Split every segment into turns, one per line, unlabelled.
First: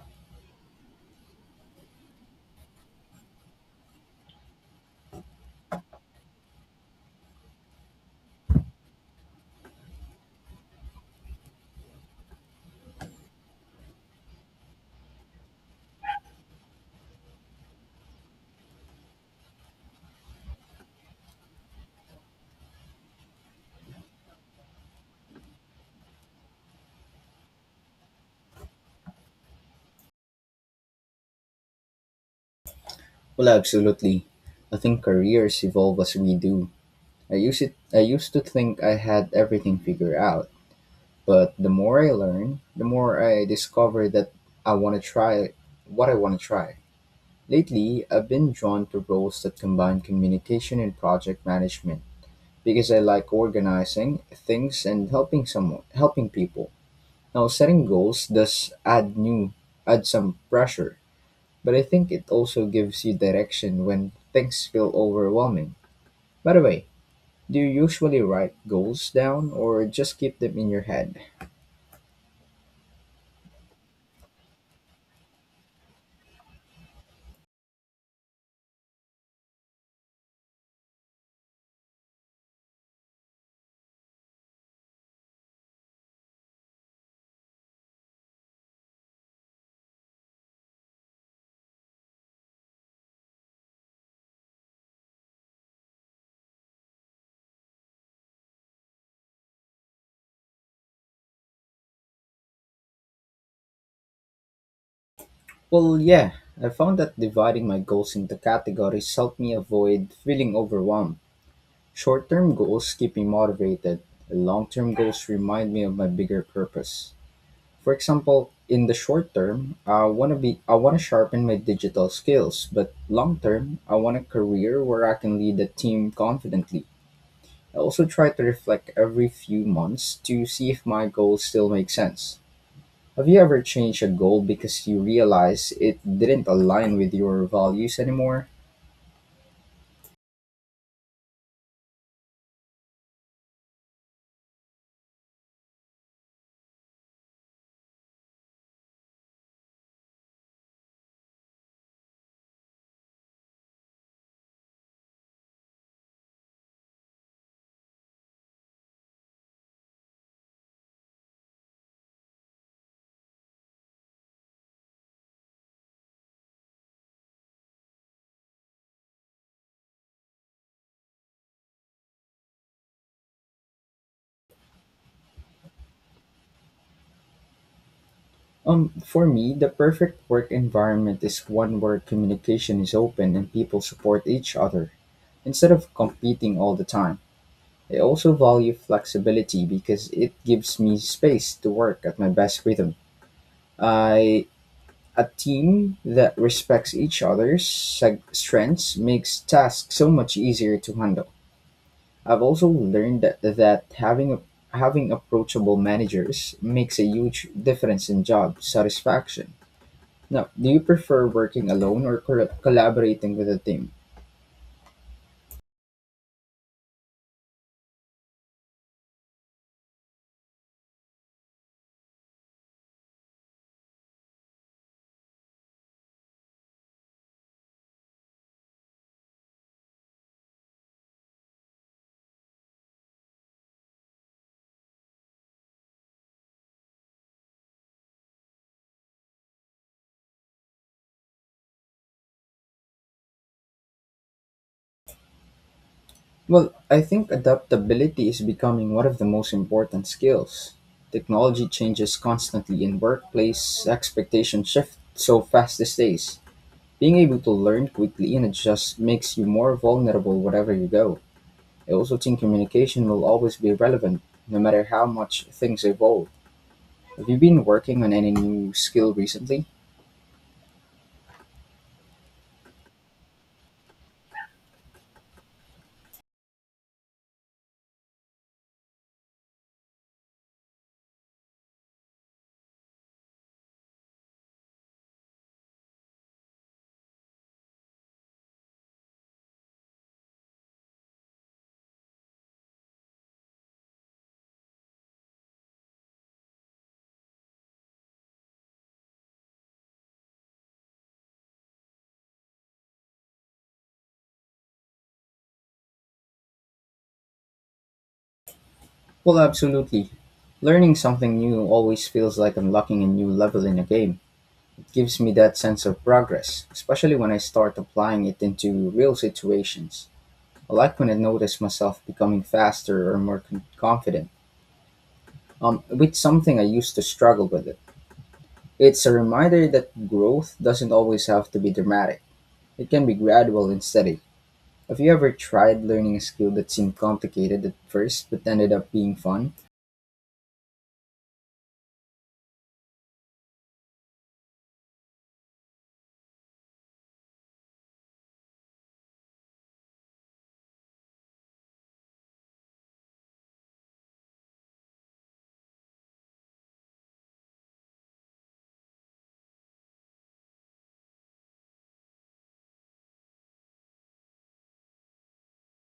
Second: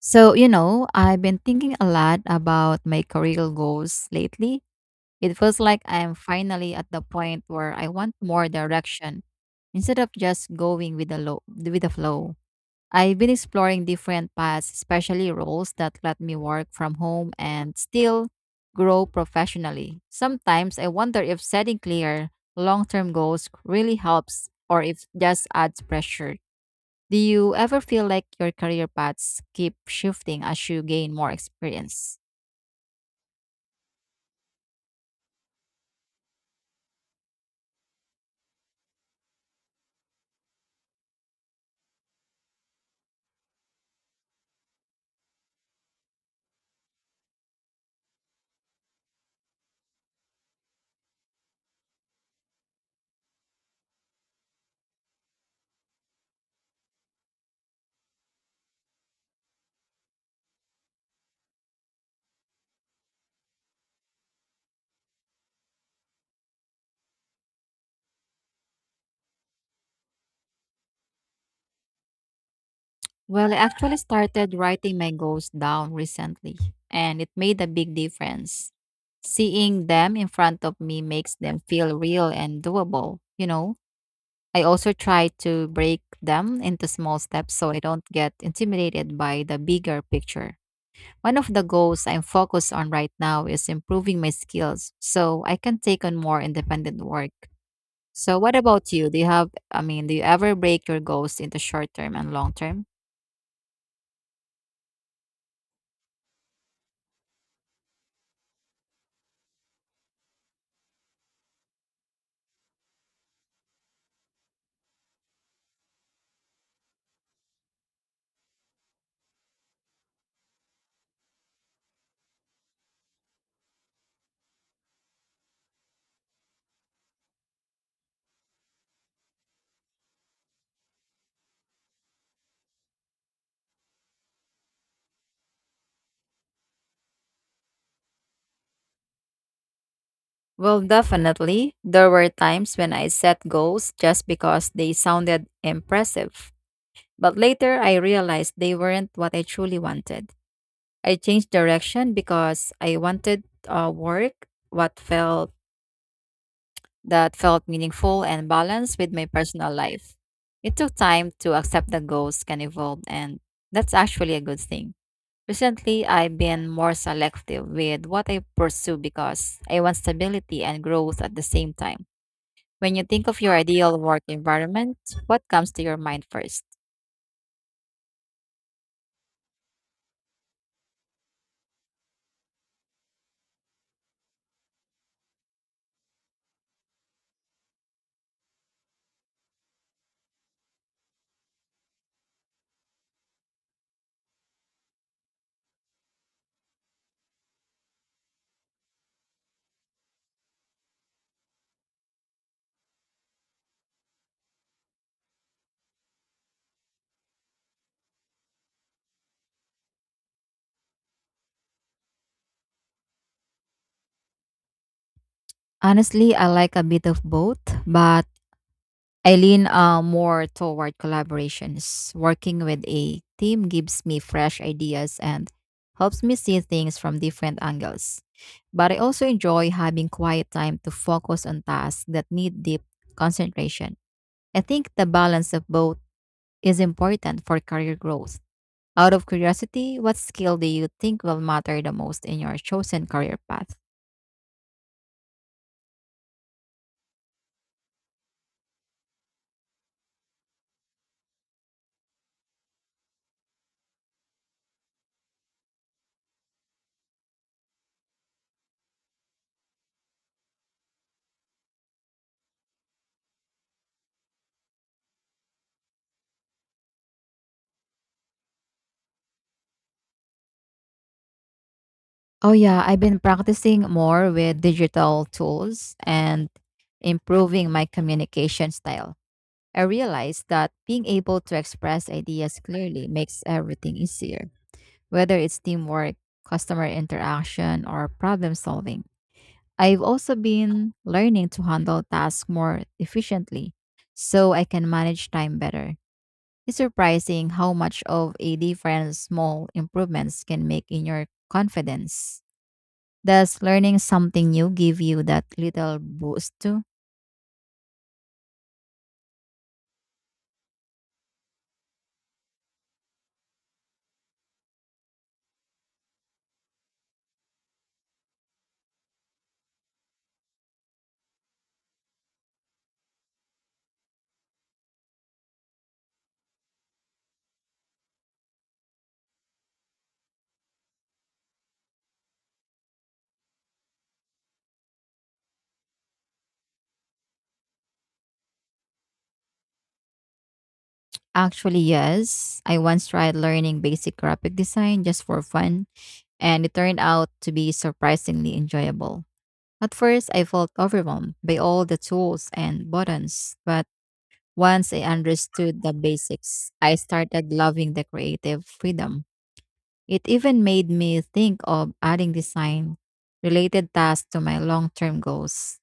So, you know, I've been thinking a lot about my career goals lately. It feels like I am finally at the point where I want more direction instead of just going with the flow. I've been exploring different paths, especially roles that let me work from home and still grow professionally. Sometimes I wonder if setting clear long-term goals really helps or if just adds pressure. Do you ever feel like your career paths keep shifting as you gain more experience?
Well, absolutely. I think careers evolve as we do. I use it. I used to think I had everything figured out, but the more I learn, the more I discover that I want to try what I want to try. Lately, I've been drawn to roles that combine communication and project management because I like organizing things and helping people. Now, setting goals does add new, add some pressure, but I think it also gives you direction when things feel overwhelming. By the way, do you usually write goals down or just keep them in your head?
Well, I actually started writing my goals down recently, and it made a big difference. Seeing them in front of me makes them feel real and doable, you know? I also try to break them into small steps so I don't get intimidated by the bigger picture. One of the goals I'm focused on right now is improving my skills so I can take on more independent work. So what about you? Do you have I mean, Do you ever break your goals into short term and long term?
Well, yeah, I found that dividing my goals into categories helped me avoid feeling overwhelmed. Short term goals keep me motivated, and long term goals remind me of my bigger purpose. For example, in the short term, I want to sharpen my digital skills, but long term, I want a career where I can lead a team confidently. I also try to reflect every few months to see if my goals still make sense. Have you ever changed a goal because you realize it didn't align with your values anymore?
Well, definitely, there were times when I set goals just because they sounded impressive. But later, I realized they weren't what I truly wanted. I changed direction because I wanted work what felt that felt meaningful and balanced with my personal life. It took time to accept that goals can evolve, and that's actually a good thing. Recently, I've been more selective with what I pursue because I want stability and growth at the same time. When you think of your ideal work environment, what comes to your mind first?
For me, the perfect work environment is one where communication is open and people support each other instead of competing all the time. I also value flexibility because it gives me space to work at my best rhythm. I A team that respects each strengths makes tasks so much easier to handle. I've also learned that having approachable managers makes a huge difference in job satisfaction. Now, do you prefer working alone or collaborating with a team?
Honestly, I like a bit of both, but I lean more toward collaborations. Working with a team gives me fresh ideas and helps me see things from different angles. But I also enjoy having quiet time to focus on tasks that need deep concentration. I think the balance of both is important for career growth. Out of curiosity, what skill do you think will matter the most in your chosen career path?
Well, I think adaptability is becoming one of the most important skills. Technology changes constantly and workplace expectations shift so fast these days. Being able to learn quickly and adjust makes you more vulnerable wherever you go. I also think communication will always be relevant, no matter how much things evolve. Have you been working on any new skill recently?
Oh yeah, I've been practicing more with digital tools and improving my communication style. I realized that being able to express ideas clearly makes everything easier, whether it's teamwork, customer interaction, or problem solving. I've also been learning to handle tasks more efficiently so I can manage time better. It's surprising how much of a difference small improvements can make in your confidence. Does learning something new give you that little boost too?
Well, absolutely. Learning something new always feels like unlocking a new level in a game. It gives me that sense of progress, especially when I start applying it into real situations. I like when I notice myself becoming faster or more confident. With something I used to struggle with it. It's a reminder that growth doesn't always have to be dramatic. It can be gradual and steady. Have you ever tried learning a skill that seemed complicated at first but ended up being fun?
Actually, yes. I once tried learning basic graphic design just for fun, and it turned out to be surprisingly enjoyable. At first, I felt overwhelmed by all the tools and buttons, but once I understood the basics, I started loving the creative freedom. It even made me think of adding design related tasks to my long term goals.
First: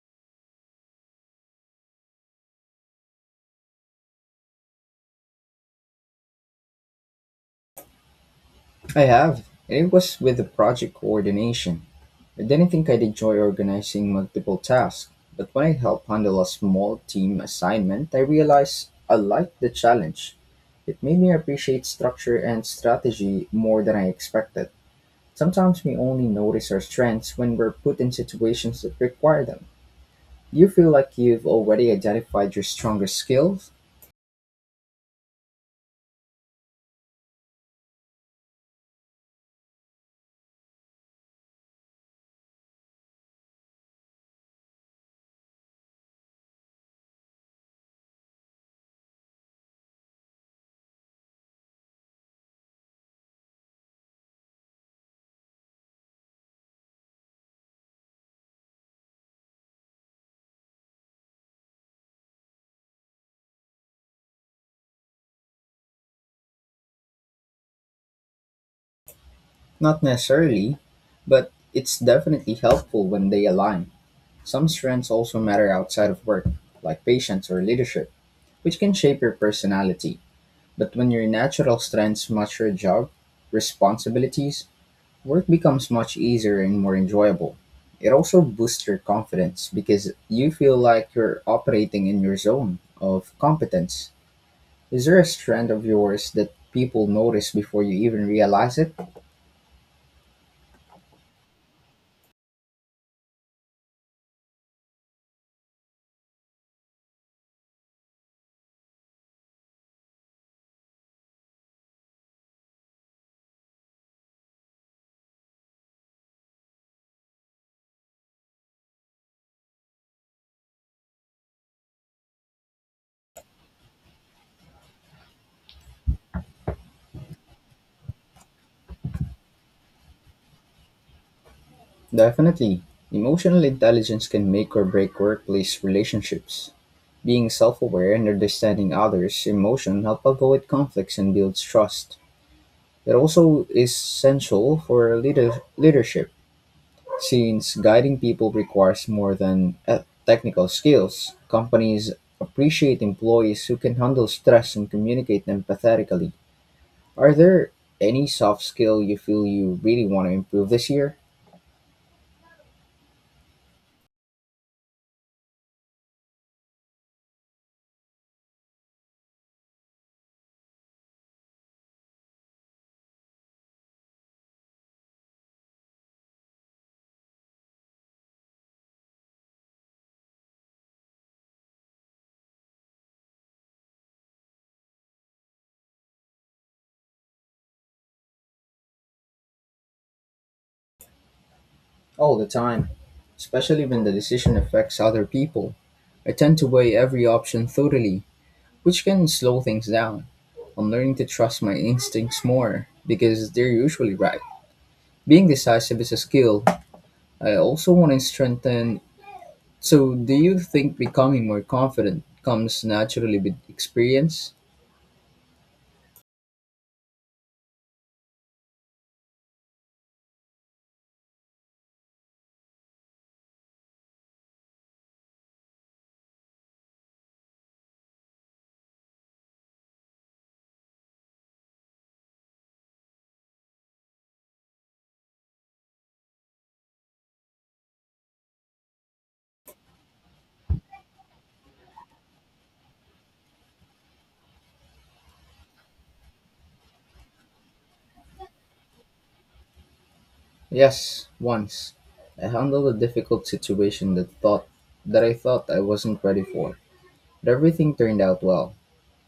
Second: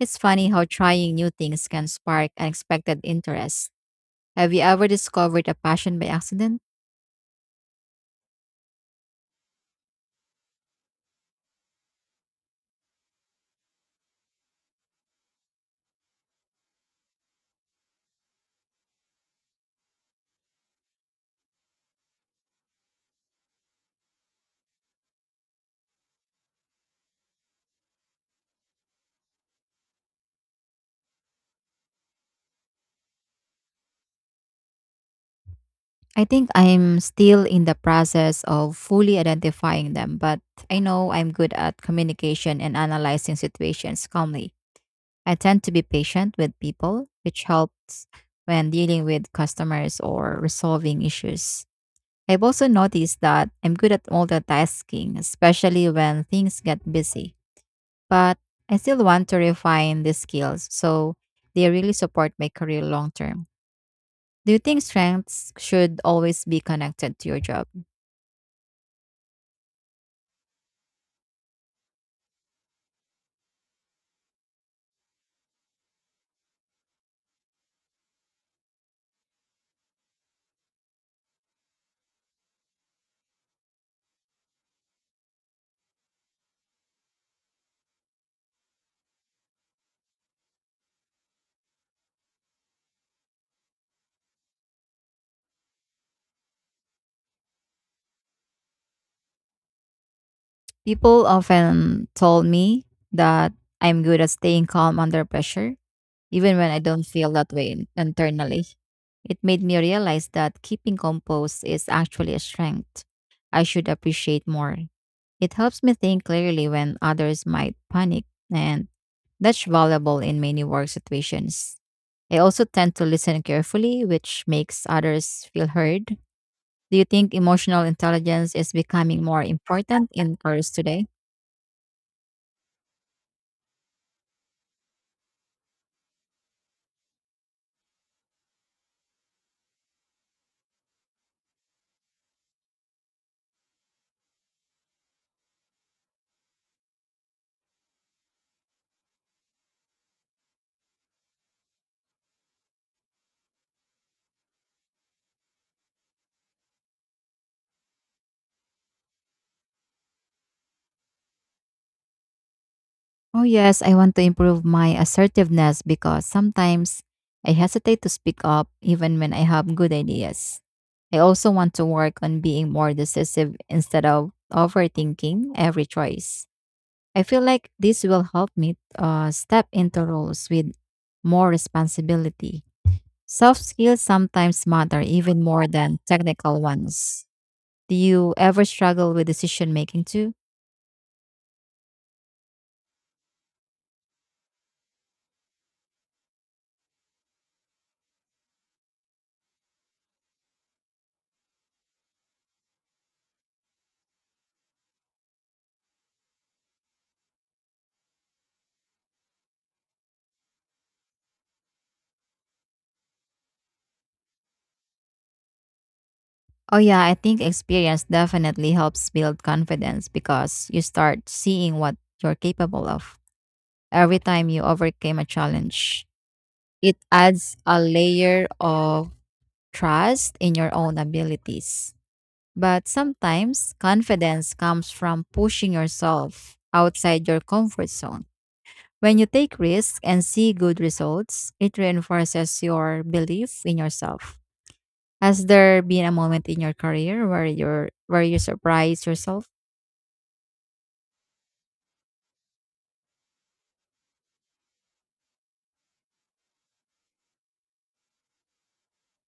It's funny how trying new things can spark unexpected interest. Have you ever discovered a passion by accident?
I have, and it was with the project coordination. I didn't think I'd enjoy organizing multiple tasks, but when I helped handle a small team assignment, I realized I liked the challenge. It made me appreciate structure and strategy more than I expected. Sometimes we only notice our strengths when we're put in situations that require them. Do you feel like you've already identified your strongest skills?
I think I'm still in the process of fully identifying them, but I know I'm good at communication and analyzing situations calmly. I tend to be patient with people, which helps when dealing with customers or resolving issues. I've also noticed that I'm good at multitasking, especially when things get busy, but I still want to refine these skills so they really support my career long term. Do you think strengths should always be connected to your job?
Not necessarily, but it's definitely helpful when they align. Some strengths also matter outside of work, like patience or leadership, which can shape your personality. But when your natural strengths match your job, responsibilities, work becomes much easier and more enjoyable. It also boosts your confidence because you feel like you're operating in your zone of competence. Is there a strand of yours that people notice before you even realize it?
People often told me that I'm good at staying calm under pressure, even when I don't feel that way internally. It made me realize that keeping composed is actually a strength I should appreciate more. It helps me think clearly when others might panic, and that's valuable in many work situations. I also tend to listen carefully, which makes others feel heard. Do you think emotional intelligence is becoming more important in careers today?
Definitely. Emotional intelligence can make or break workplace relationships. Being self aware and understanding others' emotion help avoid conflicts and builds trust. It also is essential for leadership. Since guiding people requires more than technical skills, companies appreciate employees who can handle stress and communicate empathetically. Are there any soft skill you feel you really want to improve this year?
Oh, yes, I want to improve my assertiveness because sometimes I hesitate to speak up even when I have good ideas. I also want to work on being more decisive instead of overthinking every choice. I feel like this will help me step into roles with more responsibility. Soft skills sometimes matter even more than technical ones. Do you ever struggle with decision making too?
All the time, especially when the decision affects other people. I tend to weigh every option thoroughly, which can slow things down. I'm learning to trust my instincts more because they're usually right. Being decisive is a skill. I also want to strengthen. So, do you think becoming more confident comes naturally with experience?
Oh yeah, I think experience definitely helps build confidence because you start seeing what you're capable of. Every time you overcame a challenge, it adds a layer of trust in your own abilities. But sometimes confidence comes from pushing yourself outside your comfort zone. When you take risks and see good results, it reinforces your belief in yourself. Has there been a moment in your career where you surprised yourself?
Yes, once. I handled a difficult situation that I thought I wasn't ready for. But everything turned out well.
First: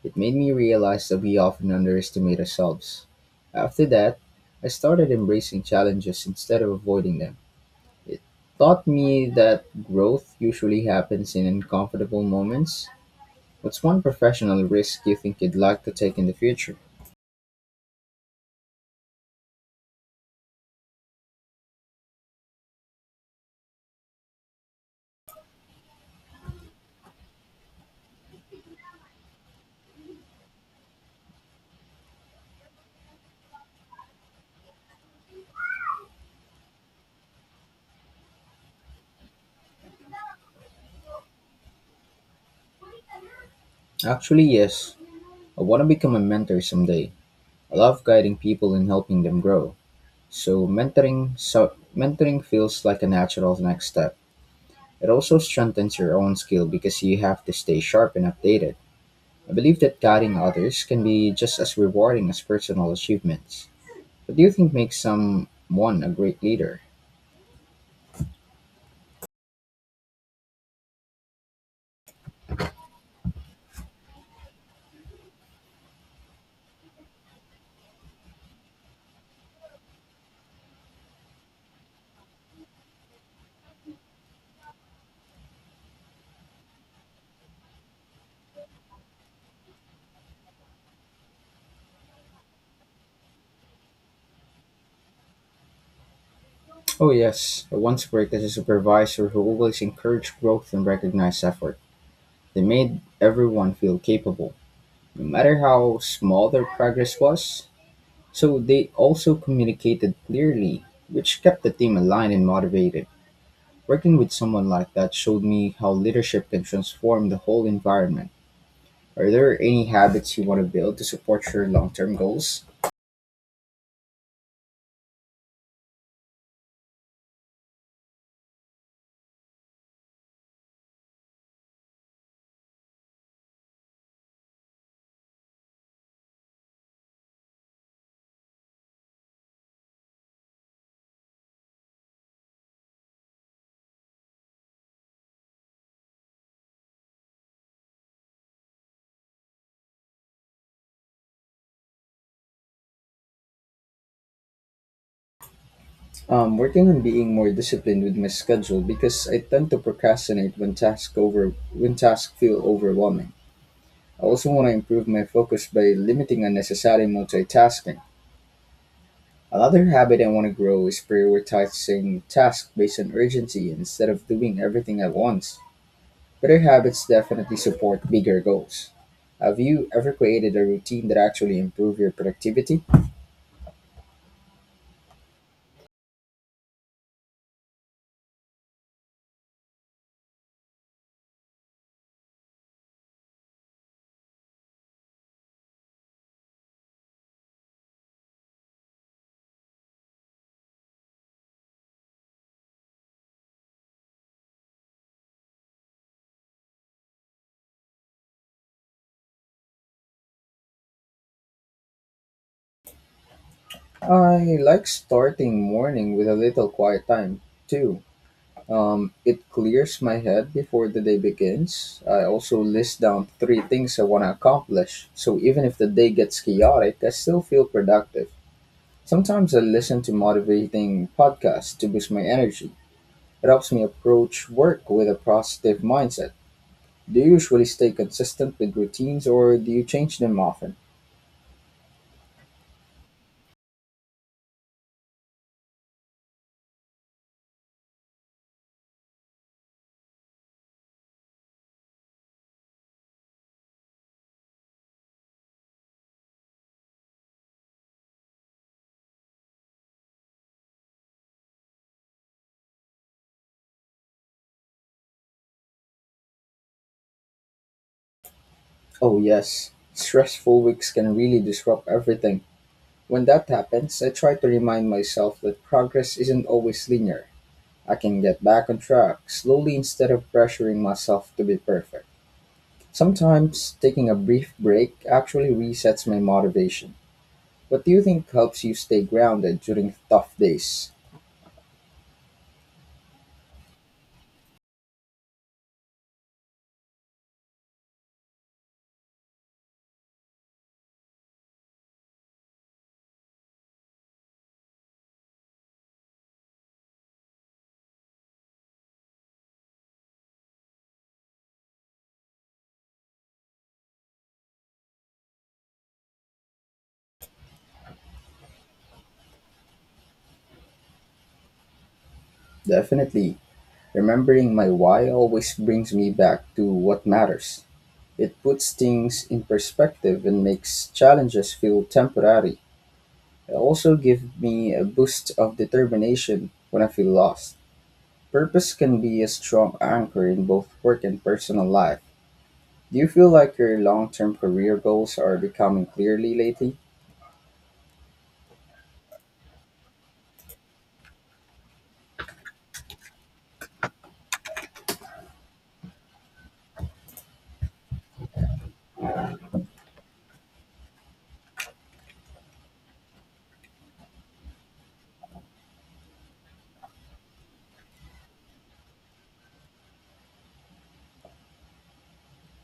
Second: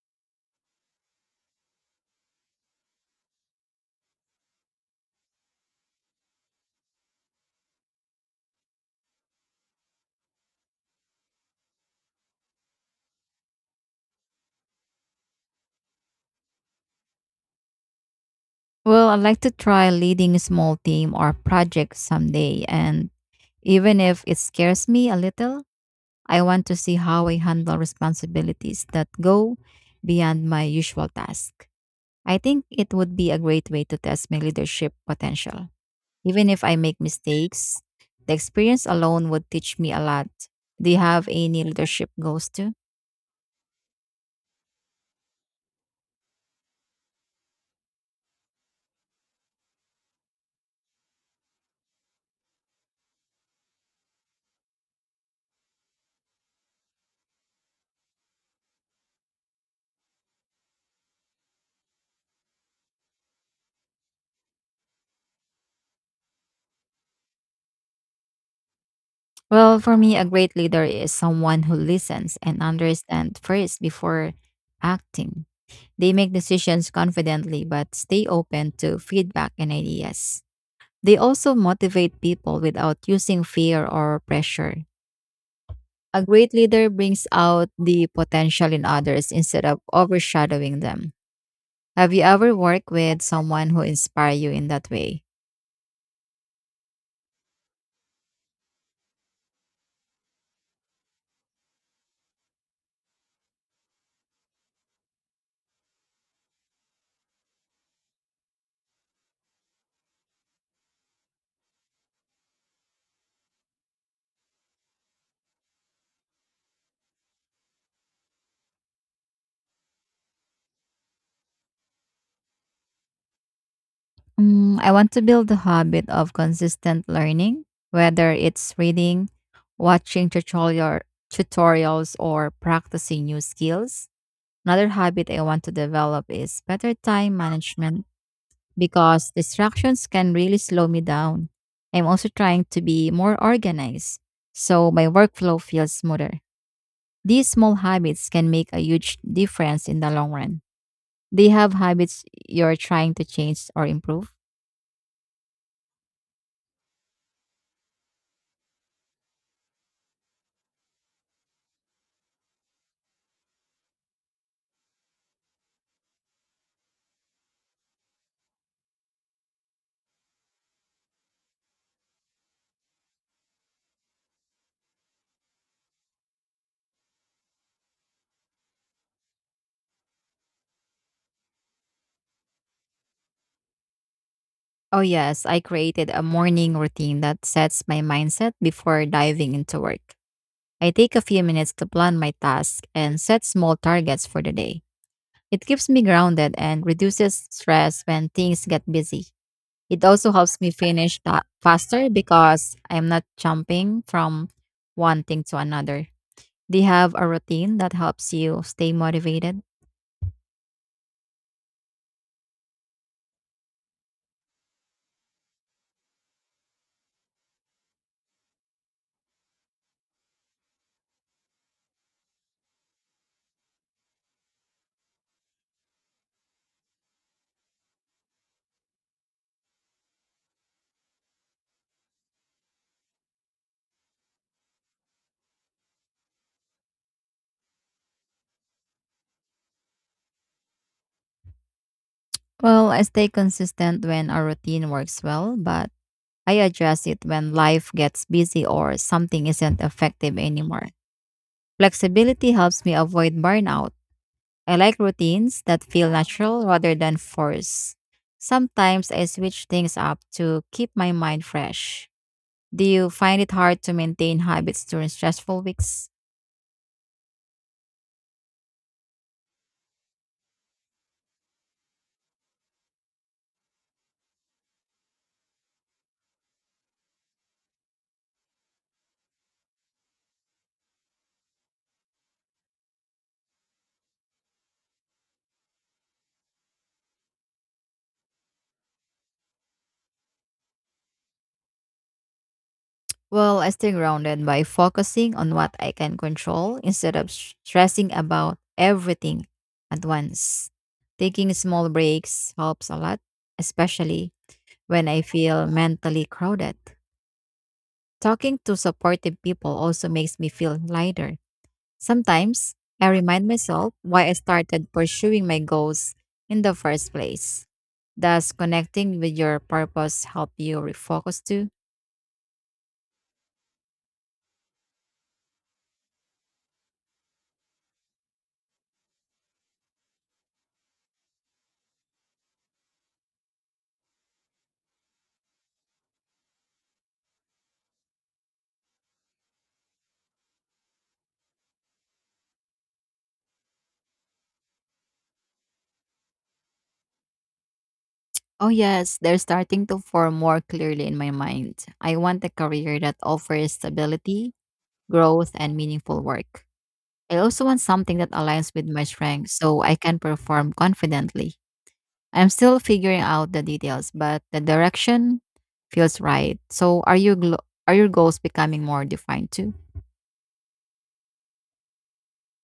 It made me realize that we often underestimate ourselves. After that, I started embracing challenges instead of avoiding them. Taught me that growth usually happens in uncomfortable moments. What's one professional risk you think you'd like to take in the future?
Well, I'd like to try leading a small team or project someday, and even if it scares me a little, I want to see how I handle responsibilities that go beyond my usual task. I think it would be a great way to test my leadership potential. Even if I make mistakes, the experience alone would teach me a lot. Do you have any leadership goals too?
Actually, yes. I want to become a mentor someday. I love guiding people and helping them grow. So mentoring feels like a natural next step. It also strengthens your own skill because you have to stay sharp and updated. I believe that guiding others can be just as rewarding as personal achievements. What do you think makes someone a great leader?
Well, for me, a great leader is someone who listens and understands first before acting. They make decisions confidently but stay open to feedback and ideas. They also motivate people without using fear or pressure. A great leader brings out the potential in others instead of overshadowing them. Have you ever worked with someone who inspired you in that way?
Oh yes, I once worked as a supervisor who always encouraged growth and recognized effort. They made everyone feel capable. No matter how small their progress was, so they also communicated clearly, which kept the team aligned and motivated. Working with someone like that showed me how leadership can transform the whole environment. Are there any habits you want to build to support your long term goals?
I want to build the habit of consistent learning, whether it's reading, watching tutorial, tutorials, or practicing new skills. Another habit I want to develop is better time management because distractions can really slow me down. I'm also trying to be more organized so my workflow feels smoother. These small habits can make a huge difference in the long run. Do you have habits you're trying to change or improve?
Working on being more disciplined with my schedule because I tend to procrastinate when tasks feel overwhelming. I also want to improve my focus by limiting unnecessary multitasking. Another habit I want to grow is prioritizing tasks based on urgency instead of doing everything at once. Better habits definitely support bigger goals. Have you ever created a routine that actually improved your productivity?
Oh, yes, I created a morning routine that sets my mindset before diving into work. I take a few minutes to plan my task and set small targets for the day. It keeps me grounded and reduces stress when things get busy. It also helps me finish that faster because I'm not jumping from one thing to another. Do you have a routine that helps you stay motivated?
I like starting morning with a little quiet time too. It clears my head before the day begins. I also list down three things I want to accomplish, so even if the day gets chaotic, I still feel productive. Sometimes I listen to motivating podcasts to boost my energy. It helps me approach work with a positive mindset. Do you usually stay consistent with routines or do you change them often?
Well, I stay consistent when a routine works well, but I address it when life gets busy or something isn't effective anymore. Flexibility helps me avoid burnout. I like routines that feel natural rather than forced. Sometimes I switch things up to keep my mind fresh. Do you find it hard to maintain habits during stressful weeks?
Oh, yes. Stressful weeks can really disrupt everything. When that happens, I try to remind myself that progress isn't always linear. I can get back on track slowly instead of pressuring myself to be perfect. Sometimes taking a brief break actually resets my motivation. What do you think helps you stay grounded during tough days?
Well, I stay grounded by focusing on what I can control instead of stressing about everything at once. Taking small breaks helps a lot, especially when I feel mentally crowded. Talking to supportive people also makes me feel lighter. Sometimes I remind myself why I started pursuing my goals in the first place. Does connecting with your purpose help you refocus too?
Definitely. Remembering my why always brings me back to what matters. It puts things in perspective and makes challenges feel temporary. It also gives me a boost of determination when I feel lost. Purpose can be a strong anchor in both work and personal life. Do you feel like your long term career goals are becoming clearly lately?
Oh, yes, they're starting to form more clearly in my mind. I want a career that offers stability, growth, and meaningful work. I also want something that aligns with my strengths so I can perform confidently. I'm still figuring out the details, but the direction feels right. So are your goals becoming more defined too?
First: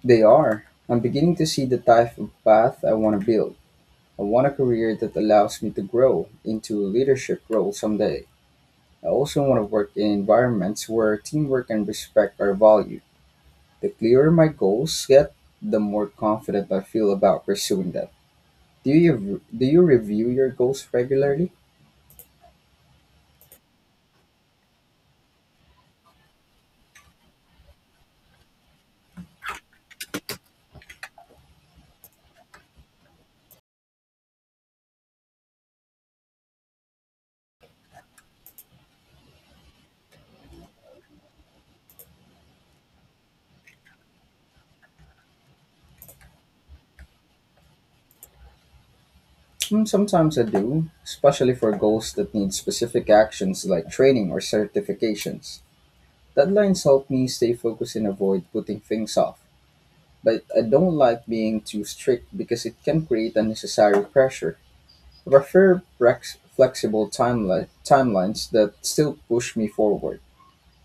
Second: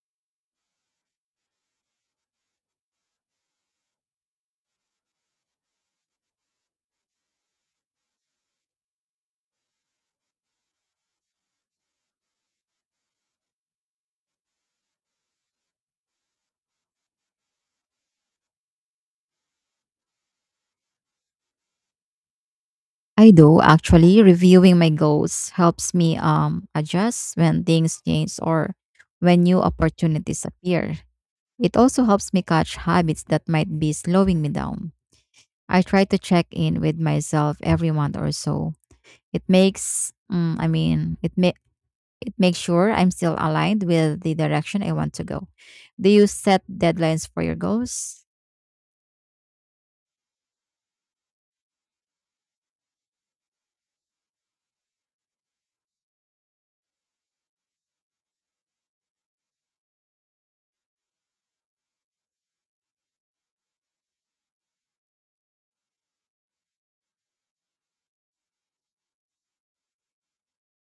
They are. I'm beginning to see the type of path I want to build. I want a career that allows me to grow into a leadership role someday. I also want to work in environments where teamwork and respect are valued. The clearer my goals get, the more confident I feel about pursuing them. Do you review your goals regularly?
I do actually. Reviewing my goals helps me adjust when things change or when new opportunities appear. It also helps me catch habits that might be slowing me down. I try to check in with myself every month or so. It makes mm, I mean, it may It makes sure I'm still aligned with the direction I want to go. Do you set deadlines for your goals?
Mm, sometimes I do, especially for goals that need specific actions like training or certifications. Deadlines help me stay focused and avoid putting things off, but I don't like being too strict because it can create unnecessary pressure. I prefer flexible timelines that still push me forward.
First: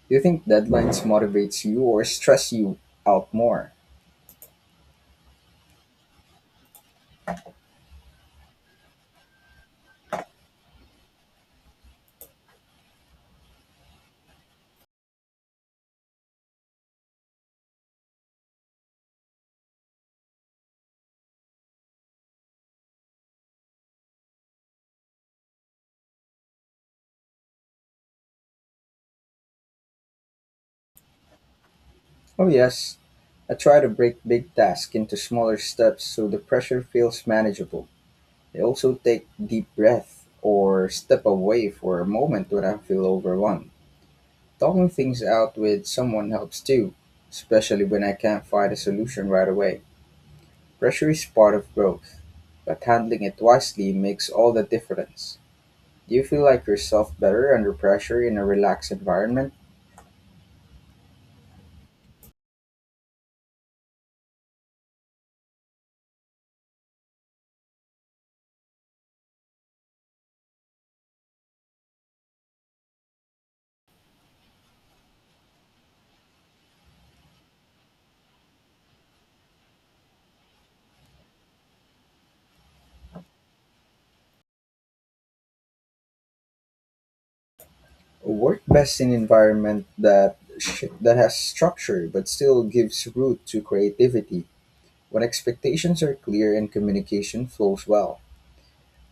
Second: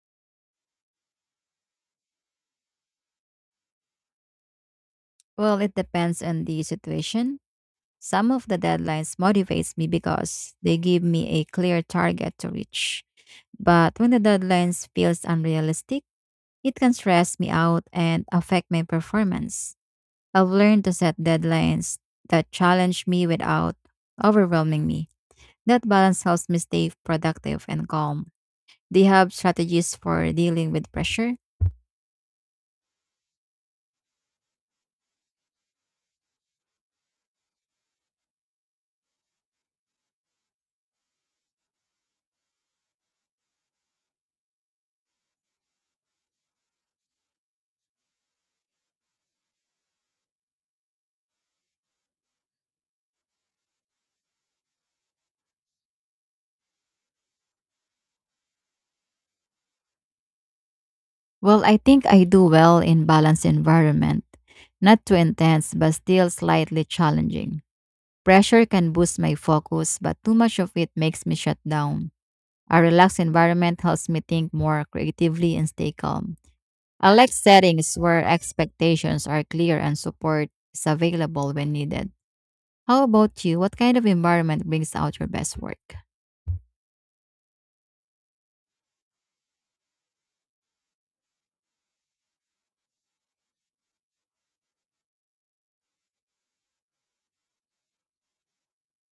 Do you think deadlines motivates you or stress you out more?
Well, it depends on the situation. Some of the deadlines motivates me because they give me a clear target to reach. But when the deadlines feels unrealistic, it can stress me out and affect my performance. I've learned to set deadlines that challenge me without overwhelming me. That balance helps me stay productive and calm. They have strategies for dealing with pressure.
Oh yes, I try to break big tasks into smaller steps so the pressure feels manageable. I also take deep breath or step away for a moment when I feel overwhelmed. Talking things out with someone helps too, especially when I can't find a solution right away. Pressure is part of growth, but handling it wisely makes all the difference. Do you feel like yourself better under pressure in a relaxed environment?
Well, I think I do well in balanced environment. Not too intense, but still slightly challenging. Pressure can boost my focus, but too much of it makes me shut down. A relaxed environment helps me think more creatively and stay calm. I like settings where expectations are clear and support is available when needed. How about you? What kind of environment brings out your best work?
Work best in environment that has structure but still gives root to creativity. When expectations are clear and communication flows well.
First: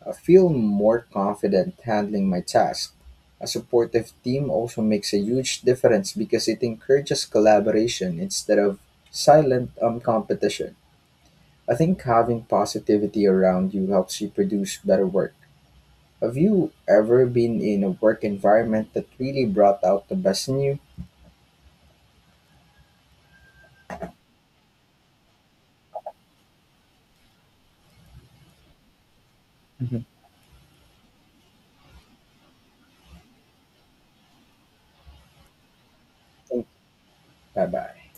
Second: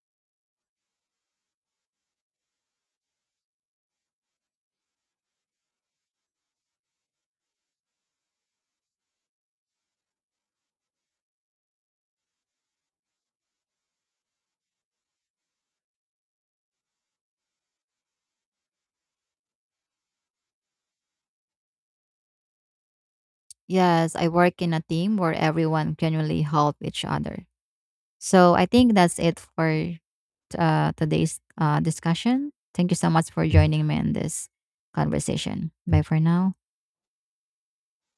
I feel more confident handling my task. A supportive team also makes a huge difference because it encourages collaboration instead of silent competition. I think having positivity around you helps you produce better work. Have you ever been in a work environment that really brought out the best in you?
Yes, I work in a team where everyone genuinely help each other. So I think that's it for
Mhm.
today's discussion. Thank you so much for joining me in this conversation. Bye for now.
Bye bye.